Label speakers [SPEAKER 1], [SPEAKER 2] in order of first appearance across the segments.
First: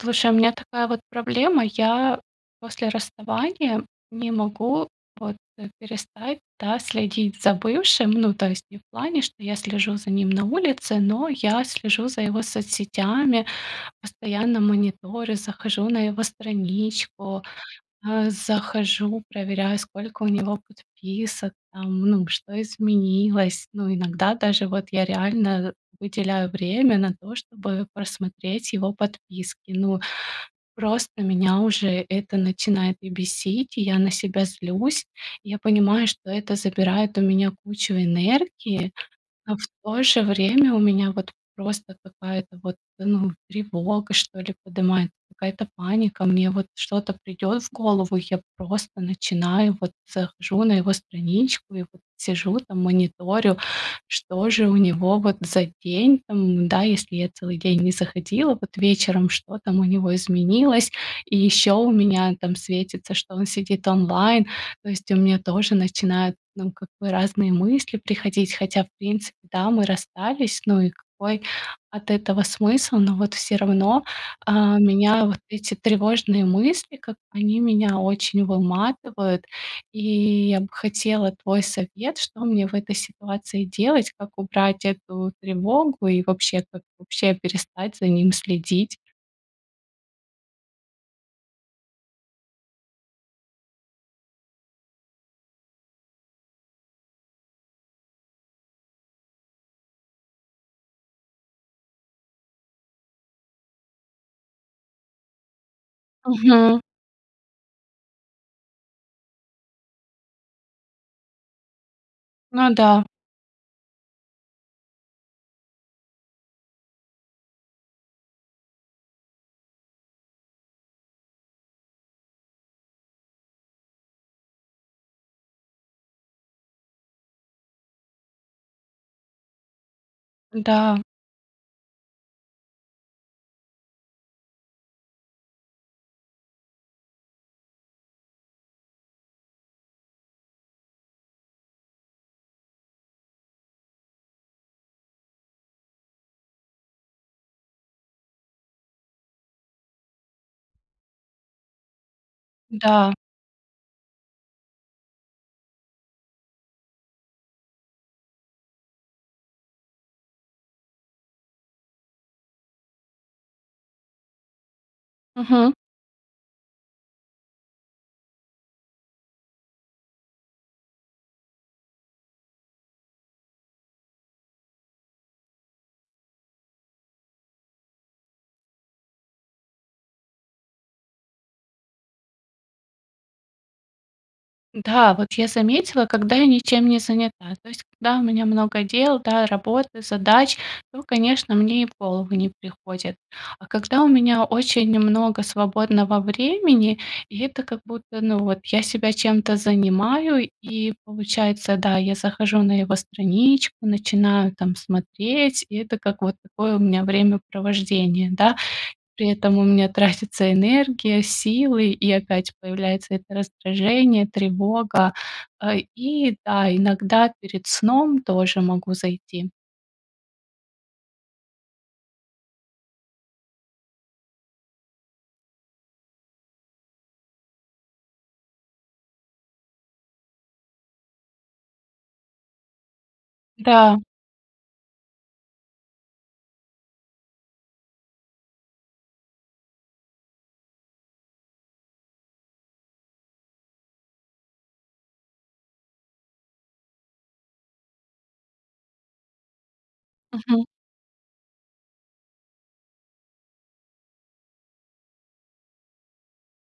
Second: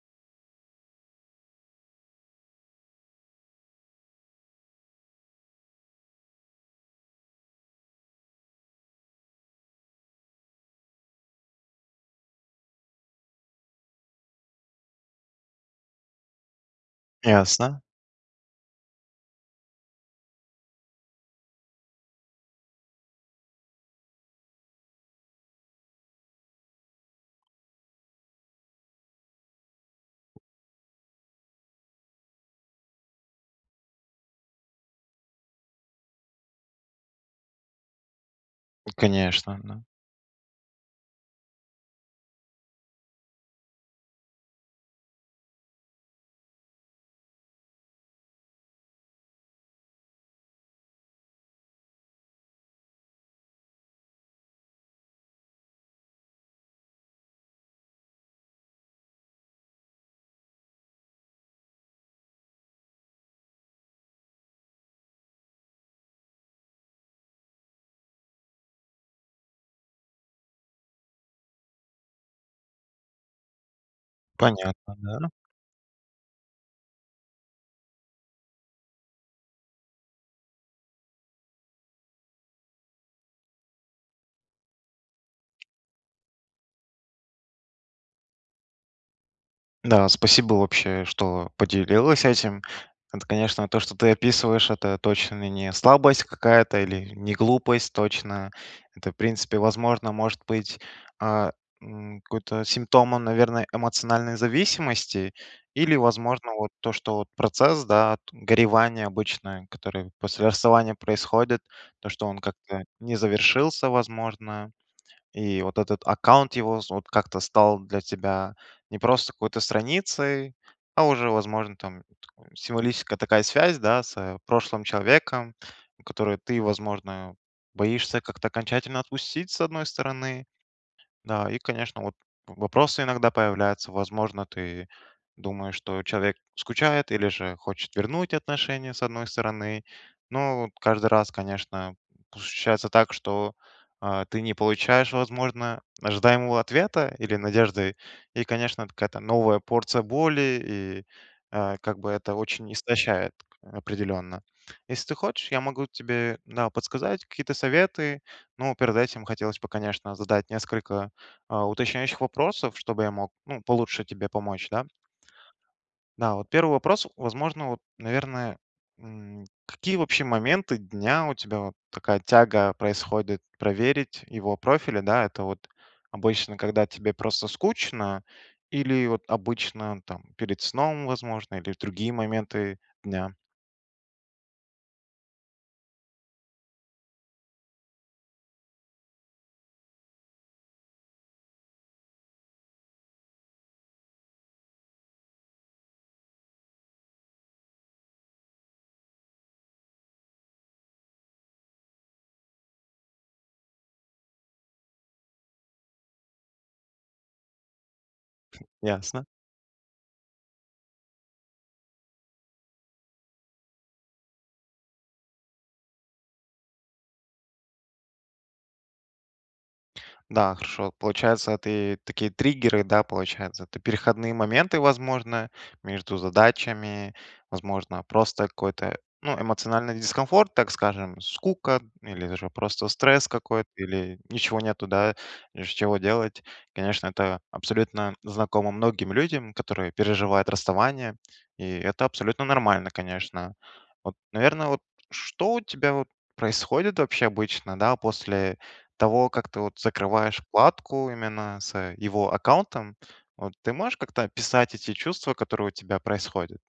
[SPEAKER 1] Слушай, у меня такая вот проблема. Я после расставания не могу вот, э, перестать, да, следить за бывшим. Ну, то есть не в плане, что я слежу за ним на улице, но я слежу за его соцсетями, постоянно мониторю, захожу на его страничку,
[SPEAKER 2] Ясно.
[SPEAKER 1] а, захожу, проверяю, сколько у него подписок, там ну что изменилось. Ну, иногда даже вот я реально выделяю время на то, чтобы просмотреть его подписки. Ну, просто меня уже это начинает и бесить, и я на себя злюсь. Я понимаю, что это забирает у меня кучу энергии, но в
[SPEAKER 2] Конечно.
[SPEAKER 1] то же время у меня вот просто какая-то вот, ну тревога, что ли, подымается, какая-то паника. Мне вот что-то придет в голову, и я просто начинаю, вот захожу на его страничку, и вот сижу там мониторю, что же у него, вот, за день там, м. Да, если я целый день не заходила, вот, вечером- что там у него изменилось? И еще у меня там светится, что он сидит онлайн. То есть у меня тоже начинают, ну, как бы, разные мысли приходить, хотя в принципе, да, мы расстались. Ну и какой от этого смысл? Но вот всё равно,
[SPEAKER 2] Понятно,
[SPEAKER 1] а, меня
[SPEAKER 2] да.
[SPEAKER 1] вот эти тревожные мысли, как бы они меня очень выматывают. И я бы хотела твой совет, что мне в этой ситуации делать, как убрать эту тревогу и вообще, как вообще перестать за ним следить?
[SPEAKER 2] Да, спасибо, вообще, что поделилась этим. Это, конечно, то, что ты описываешь, это точно не слабость какая-то или не глупость точно. Это в принципе, возможно, может быть, э, м, какой-то симптом он, наверное, эмоциональной зависимости. Или, возможно, вот
[SPEAKER 1] Мгм.
[SPEAKER 2] то, что вот процесс, да, т горевание обычное, который после расставания происходит, то, что он
[SPEAKER 1] Ну
[SPEAKER 2] как-то
[SPEAKER 1] да.
[SPEAKER 2] не завершился, возможно, и вот этот аккаунт его з вот как-то стал для тебя не просто какой-то страницей, а уже, возможно, там такое символическая такая связь, да, с, э, прошлым человеком, которую ты, возможно, боишься как-то окончательно отпустить, с одной стороны.
[SPEAKER 1] Да.
[SPEAKER 2] Да. И, конечно, вот вопросы иногда появляются. Возможно, ты думаешь, что человек скучает или же хочет вернуть отношения, с одной стороны. Но вот каждый раз, конечно, п ощущается так, что, э, ты не получаешь, возможно, ожидаемого ответа или надежды. И, конечно, от какая-то новая порция боли- и, э, как бы это очень
[SPEAKER 1] Да.
[SPEAKER 2] истощает, к определенно. Если ты хочешь, я могу тебе, да, подсказать какие-то советы. Но перед этим хотелось бы, конечно, задать несколько, э, уточняющих вопросов, чтобы я мог, ну, получше тебе помочь, да.
[SPEAKER 1] Мгм.
[SPEAKER 2] Да, вот 1 вопрос, возможно вот, наверное, м: какие вообще моменты дня у тебя вот такая тяга происходит проверить его профили, да? Это вот обычно, когда тебе просто скучно, или вот обычно там перед сном, возможно, или в другие моменты дня?
[SPEAKER 1] Да, вот я заметила, когда я ничем не занята. То есть когда у меня много дел, да, работы, задач, то, конечно, мне и в голову не приходит. А когда у меня очень много свободного времени, и это как будто, ну, вот я себя чем-то занимаю, и получается, да, я захожу на его страничку, начинаю там смотреть, и это как вот такое у меня времяпровождение, да.
[SPEAKER 2] Ясно.
[SPEAKER 1] При этом у меня тратится энергия, силы, и опять появляется это раздражение, тревога. Э, и да, иногда перед сном тоже могу зайти.
[SPEAKER 2] Да, хорошо, получается, это и такие триггеры, да, получается, это переходные моменты, возможно, между задачами, возможно, просто какой-то, ну, эмоциональный дискомфорт, так скажем, скука или же просто стресс какой-то,
[SPEAKER 1] Да.
[SPEAKER 2] или ничего нету, да, из чего делать. Конечно, это абсолютно знакомо многим людям, которые переживают расставание, и это абсолютно нормально, конечно. Вот, наверно, вот что у тебя вот происходит вообще обычно, да, после того, как ты вот закрываешь
[SPEAKER 1] Мгм.
[SPEAKER 2] вкладку именно с, э, его аккаунтом, вот ты можешь как-то описать эти чувства, которые у тебя происходят?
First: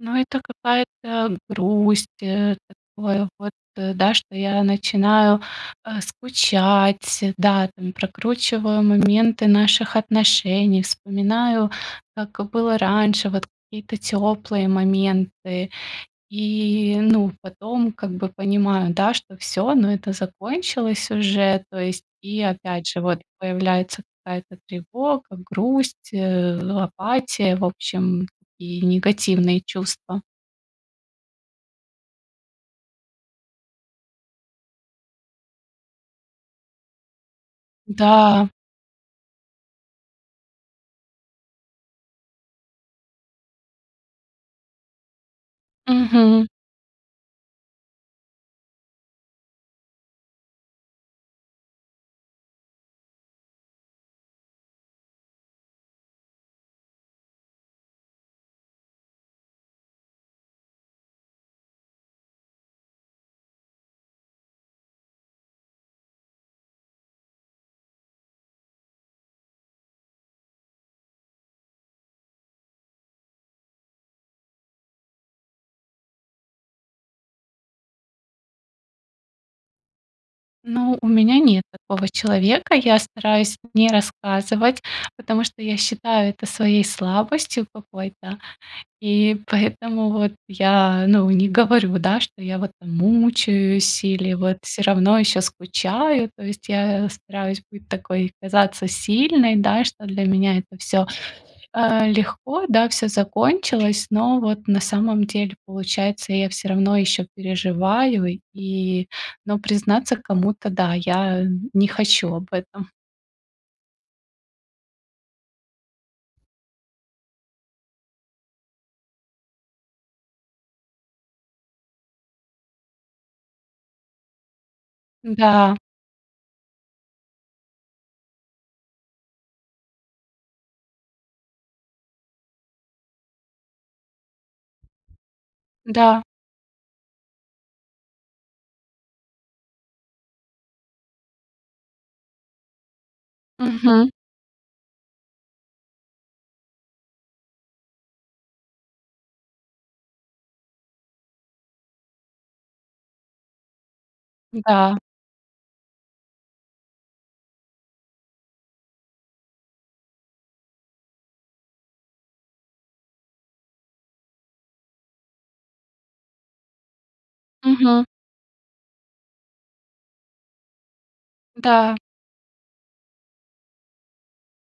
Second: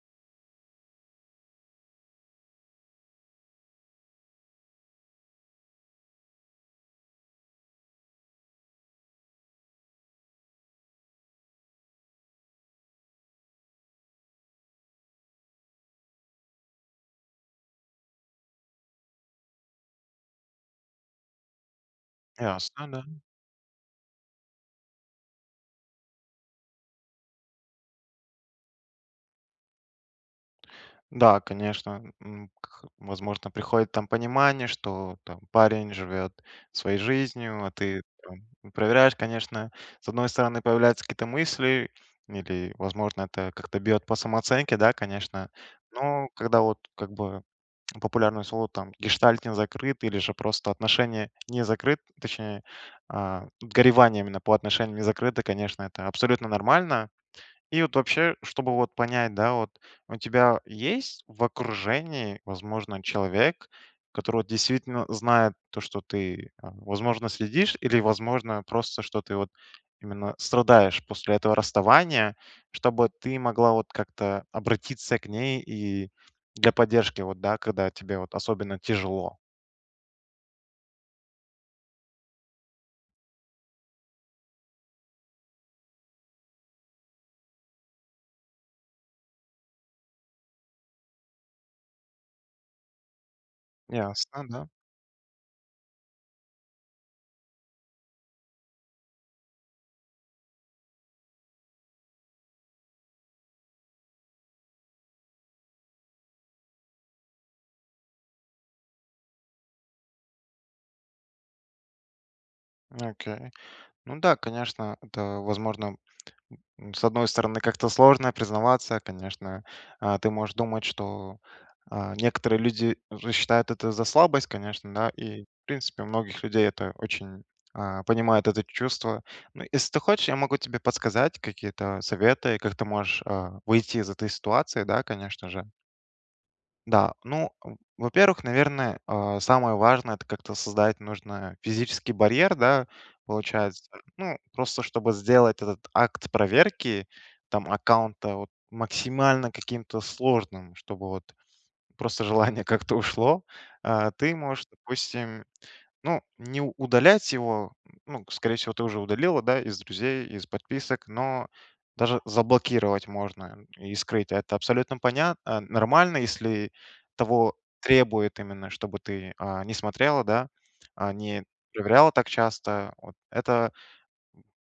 [SPEAKER 1] Ну, это какая-то грусть, э, такое вот, да, что я начинаю, э, скучать, да, там, прокручиваю моменты наших отношений, вспоминаю, как было раньше, вот какие-то теплые моменты, и, ну, потом как бы понимаю, да, что всё, ну, это закончилось уже то есть. И опять
[SPEAKER 2] Ясно,
[SPEAKER 1] же
[SPEAKER 2] да.
[SPEAKER 1] вот, появляется какая-то тревога, грусть, э, апатия, в общем, и негативные чувства.
[SPEAKER 2] Да, конечно, м, м, кх возможно, приходит там понимание, что там парень живет своей жизнью, а ты [unintelligible]
[SPEAKER 1] Да.
[SPEAKER 2] проверяешь, конечно. С одной стороны, появляются какие-то мысли, или, возможно, это как-то бьет по самооценке да, конечно? Но
[SPEAKER 1] Мгм.
[SPEAKER 2] когда вот, как бы популярное слово там, гештальт не закрыт, или же просто отношения не закрыт точнее, э, горевание именно по отношениям не закрыто, конечно, это абсолютно нормально. И вот вообще, чтобы вот понять, да, вот у тебя есть в окружении, возможно, человек, который вот действительно знает то, что ты, э, возможно, следишь или, возможно, просто что ты вот именно страдаешь после этого расставания, чтобы ты могла вот как-то обратиться к ней и для поддержки вот, да, когда тебе вот особенно тяжело?
[SPEAKER 1] Ну, у меня нет такого человека. Я стараюсь не рассказывать, потому что я считаю это своей слабостью какой-то, и поэтому вот я, ну, не говорю, да, что я вот там мучаюсь или
[SPEAKER 2] Ясно,
[SPEAKER 1] вот
[SPEAKER 2] да.
[SPEAKER 1] всё равно еще скучаю. То есть я, э, стараюсь быть такой казаться сильной, да, что для меня это всё, э, легко, да, всё закончилось, но вот на самом деле получается, я всё равно ещё переживаю и но признаться кому-то, да, я не хочу об этом.
[SPEAKER 2] Окей. Ну да, конечно, это возможно, с одной стороны, как-то сложно признаваться, конечно, э. Ты можешь думать, что, э, некоторые люди же считают это за слабость, конечно, да? И в
[SPEAKER 1] Да.
[SPEAKER 2] принципе, у многих людей это очень э, понимают это чувство. Ну, ес ты хочешь, я могу тебе подсказать какие-то советы, как ты можешь, э, выйти из этой ситуации, да, конечно же.
[SPEAKER 1] Да.
[SPEAKER 2] Да. Ну, в во-первых, наверное, э, самое важное- это как-то создать нужно физический барьер, да, получается.
[SPEAKER 1] Мгм.
[SPEAKER 2] Ну, просто чтобы сделать этот акт проверки там аккаунта вот максимально каким-то сложным, чтобы вот просто желание как-то ушло, э, ты можешь,
[SPEAKER 1] Да.
[SPEAKER 2] допустим, ну, не у удалять его. Н ну, скорее всего, ты уже удалила, да, из друзей, из подписок, но даже заблокировать можно н и скрыть. Это абсолютно понятно, нормально, если того
[SPEAKER 1] Мгм.
[SPEAKER 2] требуют именно, чтобы ты, э, не смотрела, да, э, не
[SPEAKER 1] Да.
[SPEAKER 2] проверяла так часто. Вот это,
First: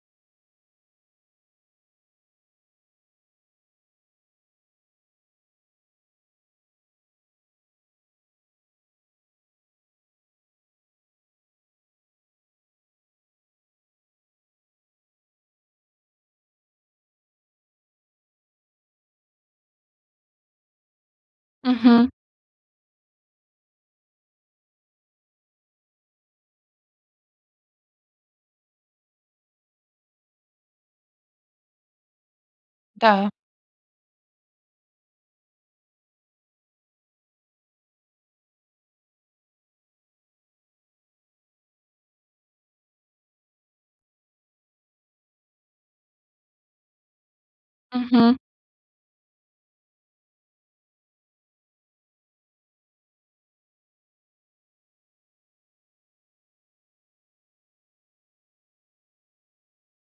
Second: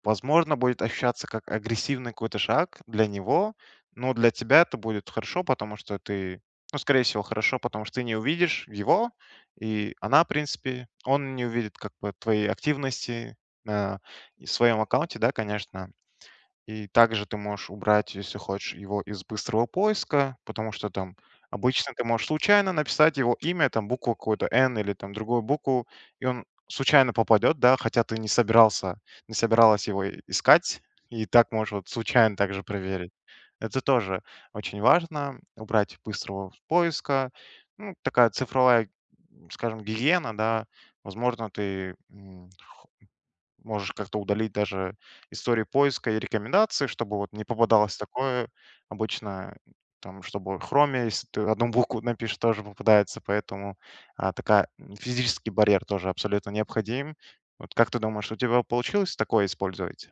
[SPEAKER 2] в возможно, будет ощущаться как агрессивный какой-то шаг для него, но для тебя это будет хорошо, потому что ты ну, скорее всего, хорошо, потому что ты не увидишь его, и она, в принципе он не увидит как бы твоей активности, э, и в своем аккаунте, да, конечно. И также ты можешь убрать, если хочешь, его из быстрого поиска, потому что там обычно ты
[SPEAKER 1] Мгм.
[SPEAKER 2] можешь случайно написать его имя, там букву какую-то, "н", или там другую букву, и он случайно попадет, да, хотя ты не собирался не собиралась его и искать, и так можешь вот случайно также проверить.
[SPEAKER 1] Да.
[SPEAKER 2] Это тоже очень важно- убрать быстрого поиска. Ну, такая цифровая, м, скажем, гигиена, да. Возможно, ты, м, х можешь как-то удалить даже истории поиска и рекомендации, чтобы вот не попадалось
[SPEAKER 1] Мгм.
[SPEAKER 2] такое. Обычно там, чтобы в хроме, если ты одну букву напишешь, тоже попадается, поэтому, э, такая физический барьер тоже абсолютно необходим. Вот как ты думаешь, у тебя б получилось такое использовать?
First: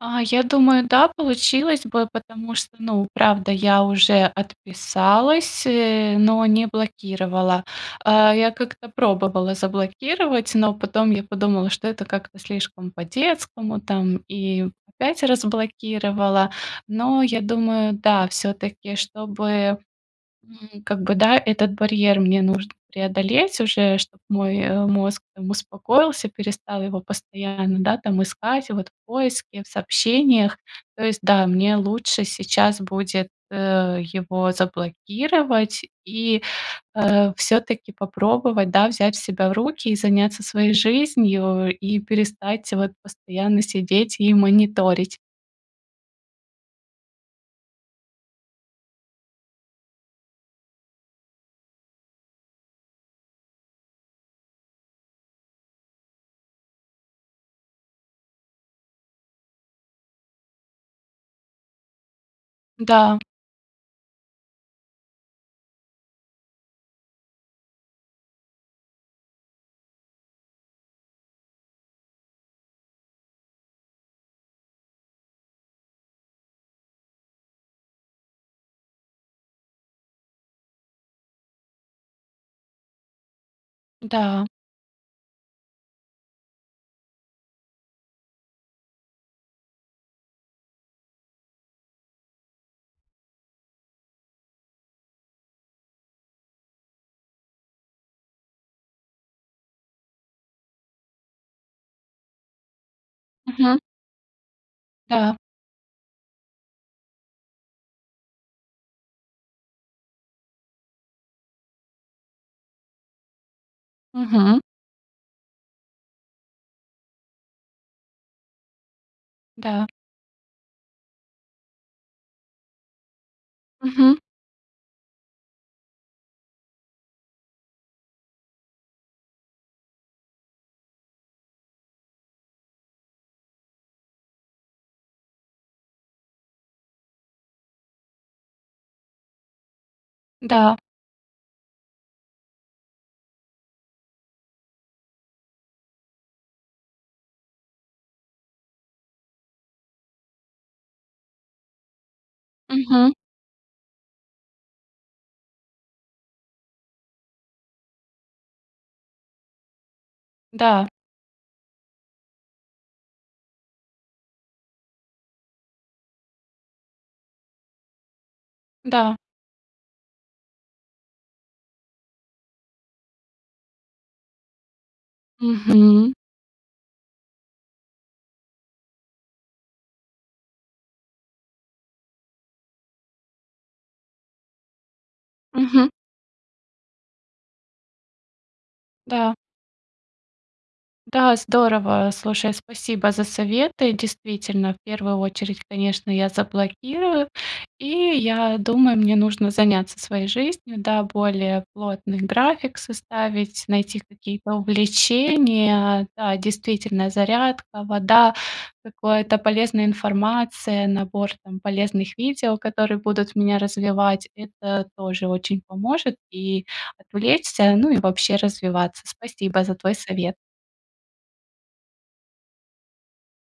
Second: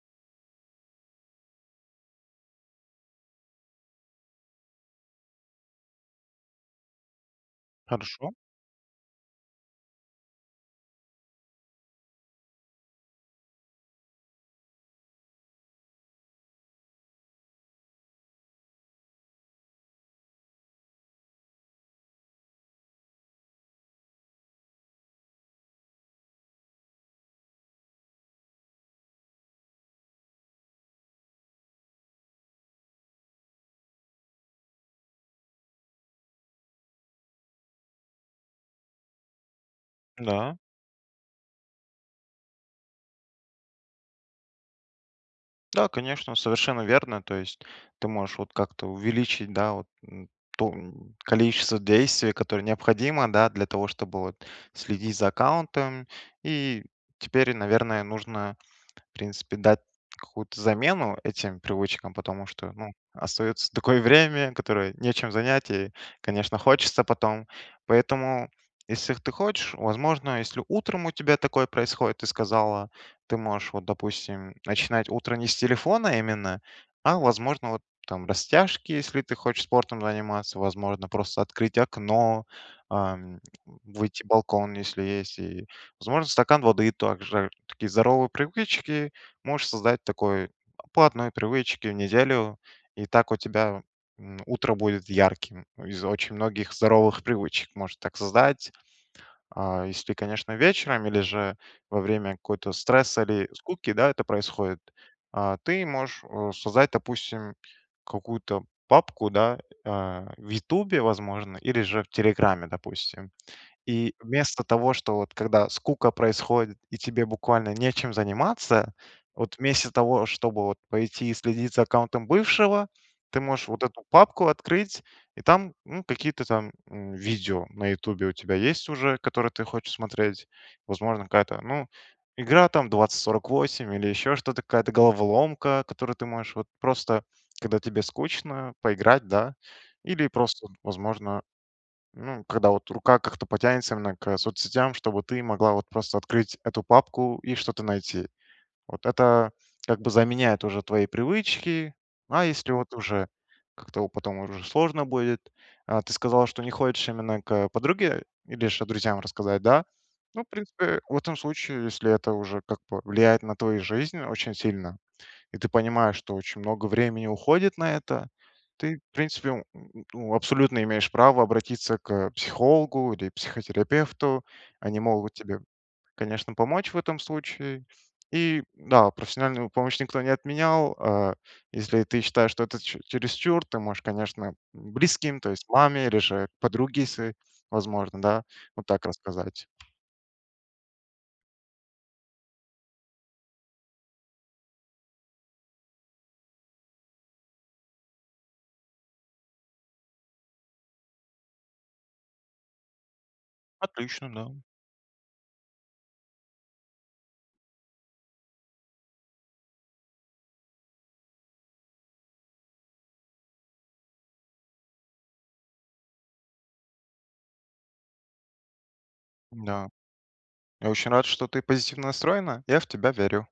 [SPEAKER 1] А, я думаю, да, получилось бы, потому что, ну, правда, я уже отписалась, э, но не блокировала.
[SPEAKER 2] Хорошо.
[SPEAKER 1] Э, я как-то пробовала заблокировать, но потом я подумала, что это как-то слишком по-детскому там, и опять разблокировала. Но я думаю, да, всё-таки, чтобы, м, как бы да, чтобы этот барьер мне нужно преодолеть уже, чтоб мой, э, мозг там успокоился, перестал его постоянно, да, там искать вот в поиске, в сообщениях. То есть да, мне лучше сейчас будет, э, его заблокировать и, э, всё-таки попробовать, да, взять себя в руки и заняться
[SPEAKER 2] Да.
[SPEAKER 1] своей жизнью, и перестать вот постоянно сидеть и мониторить.
[SPEAKER 2] Да, конечно, совершенно верно. То есть ты можешь вот как-то увеличить, да, вот н то н количество действий, которое необходимо, да, для того, чтобы вот следить за аккаунтом. И теперь, наверное, нужно в принципе дать какую-то замену этим привычкам, потому что, ну,
[SPEAKER 1] Да.
[SPEAKER 2] остается такое время, которое нечем занять, и, конечно, хочется потом. Поэтому, если ты хочешь, возможно, если утром у тебя такое происходит, ты сказала, ты можешь, вот допустим, м, начинать утро не с телефона именно, а возможно, вот там растяжки, если ты хочешь спортом заниматься, возможно, просто открыть окно, ам, выйти в
[SPEAKER 1] Да.
[SPEAKER 2] балкон, если есть. И, возможно, стакан воды, также. Такие здоровые привычки можешь создать такой платные привычки в неделю, и так у тебя, м, утро будет ярким из очень многих здоровых привычек может так создать. А, если ты, конечно, вечером или же во время какого-то стресса или
[SPEAKER 1] Мгм.
[SPEAKER 2] скуки, да, это происходит,
[SPEAKER 1] Да.
[SPEAKER 2] а, ты можешь, а, создать, допустим, какую-то папку, да, а, в "Ютубе", возможно, или же в "Телеграме", допустим. И
[SPEAKER 1] Мгм.
[SPEAKER 2] вместо того, что вот когда скука происходит, и тебе буквально нечем заниматься, вот
[SPEAKER 1] Да.
[SPEAKER 2] вместо того, чтобы вот пойти и следить за аккаунтом бывшего, ты можешь вот эту
[SPEAKER 1] Мгм.
[SPEAKER 2] папку открыть, и там, ну, какие-то там, м, видео на "Ютубе" у тебя есть уже, которые ты хочешь смотреть. Возможно, какая-то, ну, игра там 2048 или еще что-то, какая-то головоломка, в которую ты можешь вот просто, когда тебе скучно, поиграть, да. Или просто,
[SPEAKER 1] Да.
[SPEAKER 2] вот возможно, ну, когда вот рука как-то потянется вновь к соцсетям, чтобы ты могла вот просто открыть эту папку и что-то найти. Вот это как бы заменяет уже твои привычки. А если вот
[SPEAKER 1] Мгм.
[SPEAKER 2] уже как-то у потом уже сложно будет. А ты сказала, что не хочешь именно к подруге или же друзьям рассказать, да? Ну в
[SPEAKER 1] Да.
[SPEAKER 2] принципе, в этом случае, если это уже как бы влияет на твою жизнь очень сильно, и ты понимаешь, что очень много времени уходит на это, ты, в
[SPEAKER 1] Да.
[SPEAKER 2] принципе, н н ну абсолютно имеешь право обратиться к психологу или психотерапевту. Они могут тебе,
[SPEAKER 1] Мгм.
[SPEAKER 2] конечно, помочь в этом случае. И, да, профессиональную помощь никто не отменял. А, если ты считаешь, что это чере чересчур, ты можешь, конечно, м, близким, то есть
[SPEAKER 1] Мгм.
[SPEAKER 2] маме или же подруге своей, возможно, да, вот так
[SPEAKER 1] Да.
[SPEAKER 2] рассказать.
[SPEAKER 1] Да, здорово. Слушай, спасибо за советы. Действительно, в 1 очередь, конечно, я заблокирую и я думаю, мне нужно заняться своей жизнью. Да, более плотный график составить, найти
[SPEAKER 2] Отлично. Да.
[SPEAKER 1] какие-то увлечения. Да, действительно: зарядка, вода, какое-то полезная информация, набор там полезных видео, которые будут меня развивать, это тоже очень поможет и отвлечься, ну и вообще развиваться. Спасибо за
[SPEAKER 2] Да.
[SPEAKER 1] твой совет.
[SPEAKER 2] Я очень рад, что ты позитивно настроена. Я в тебя верю.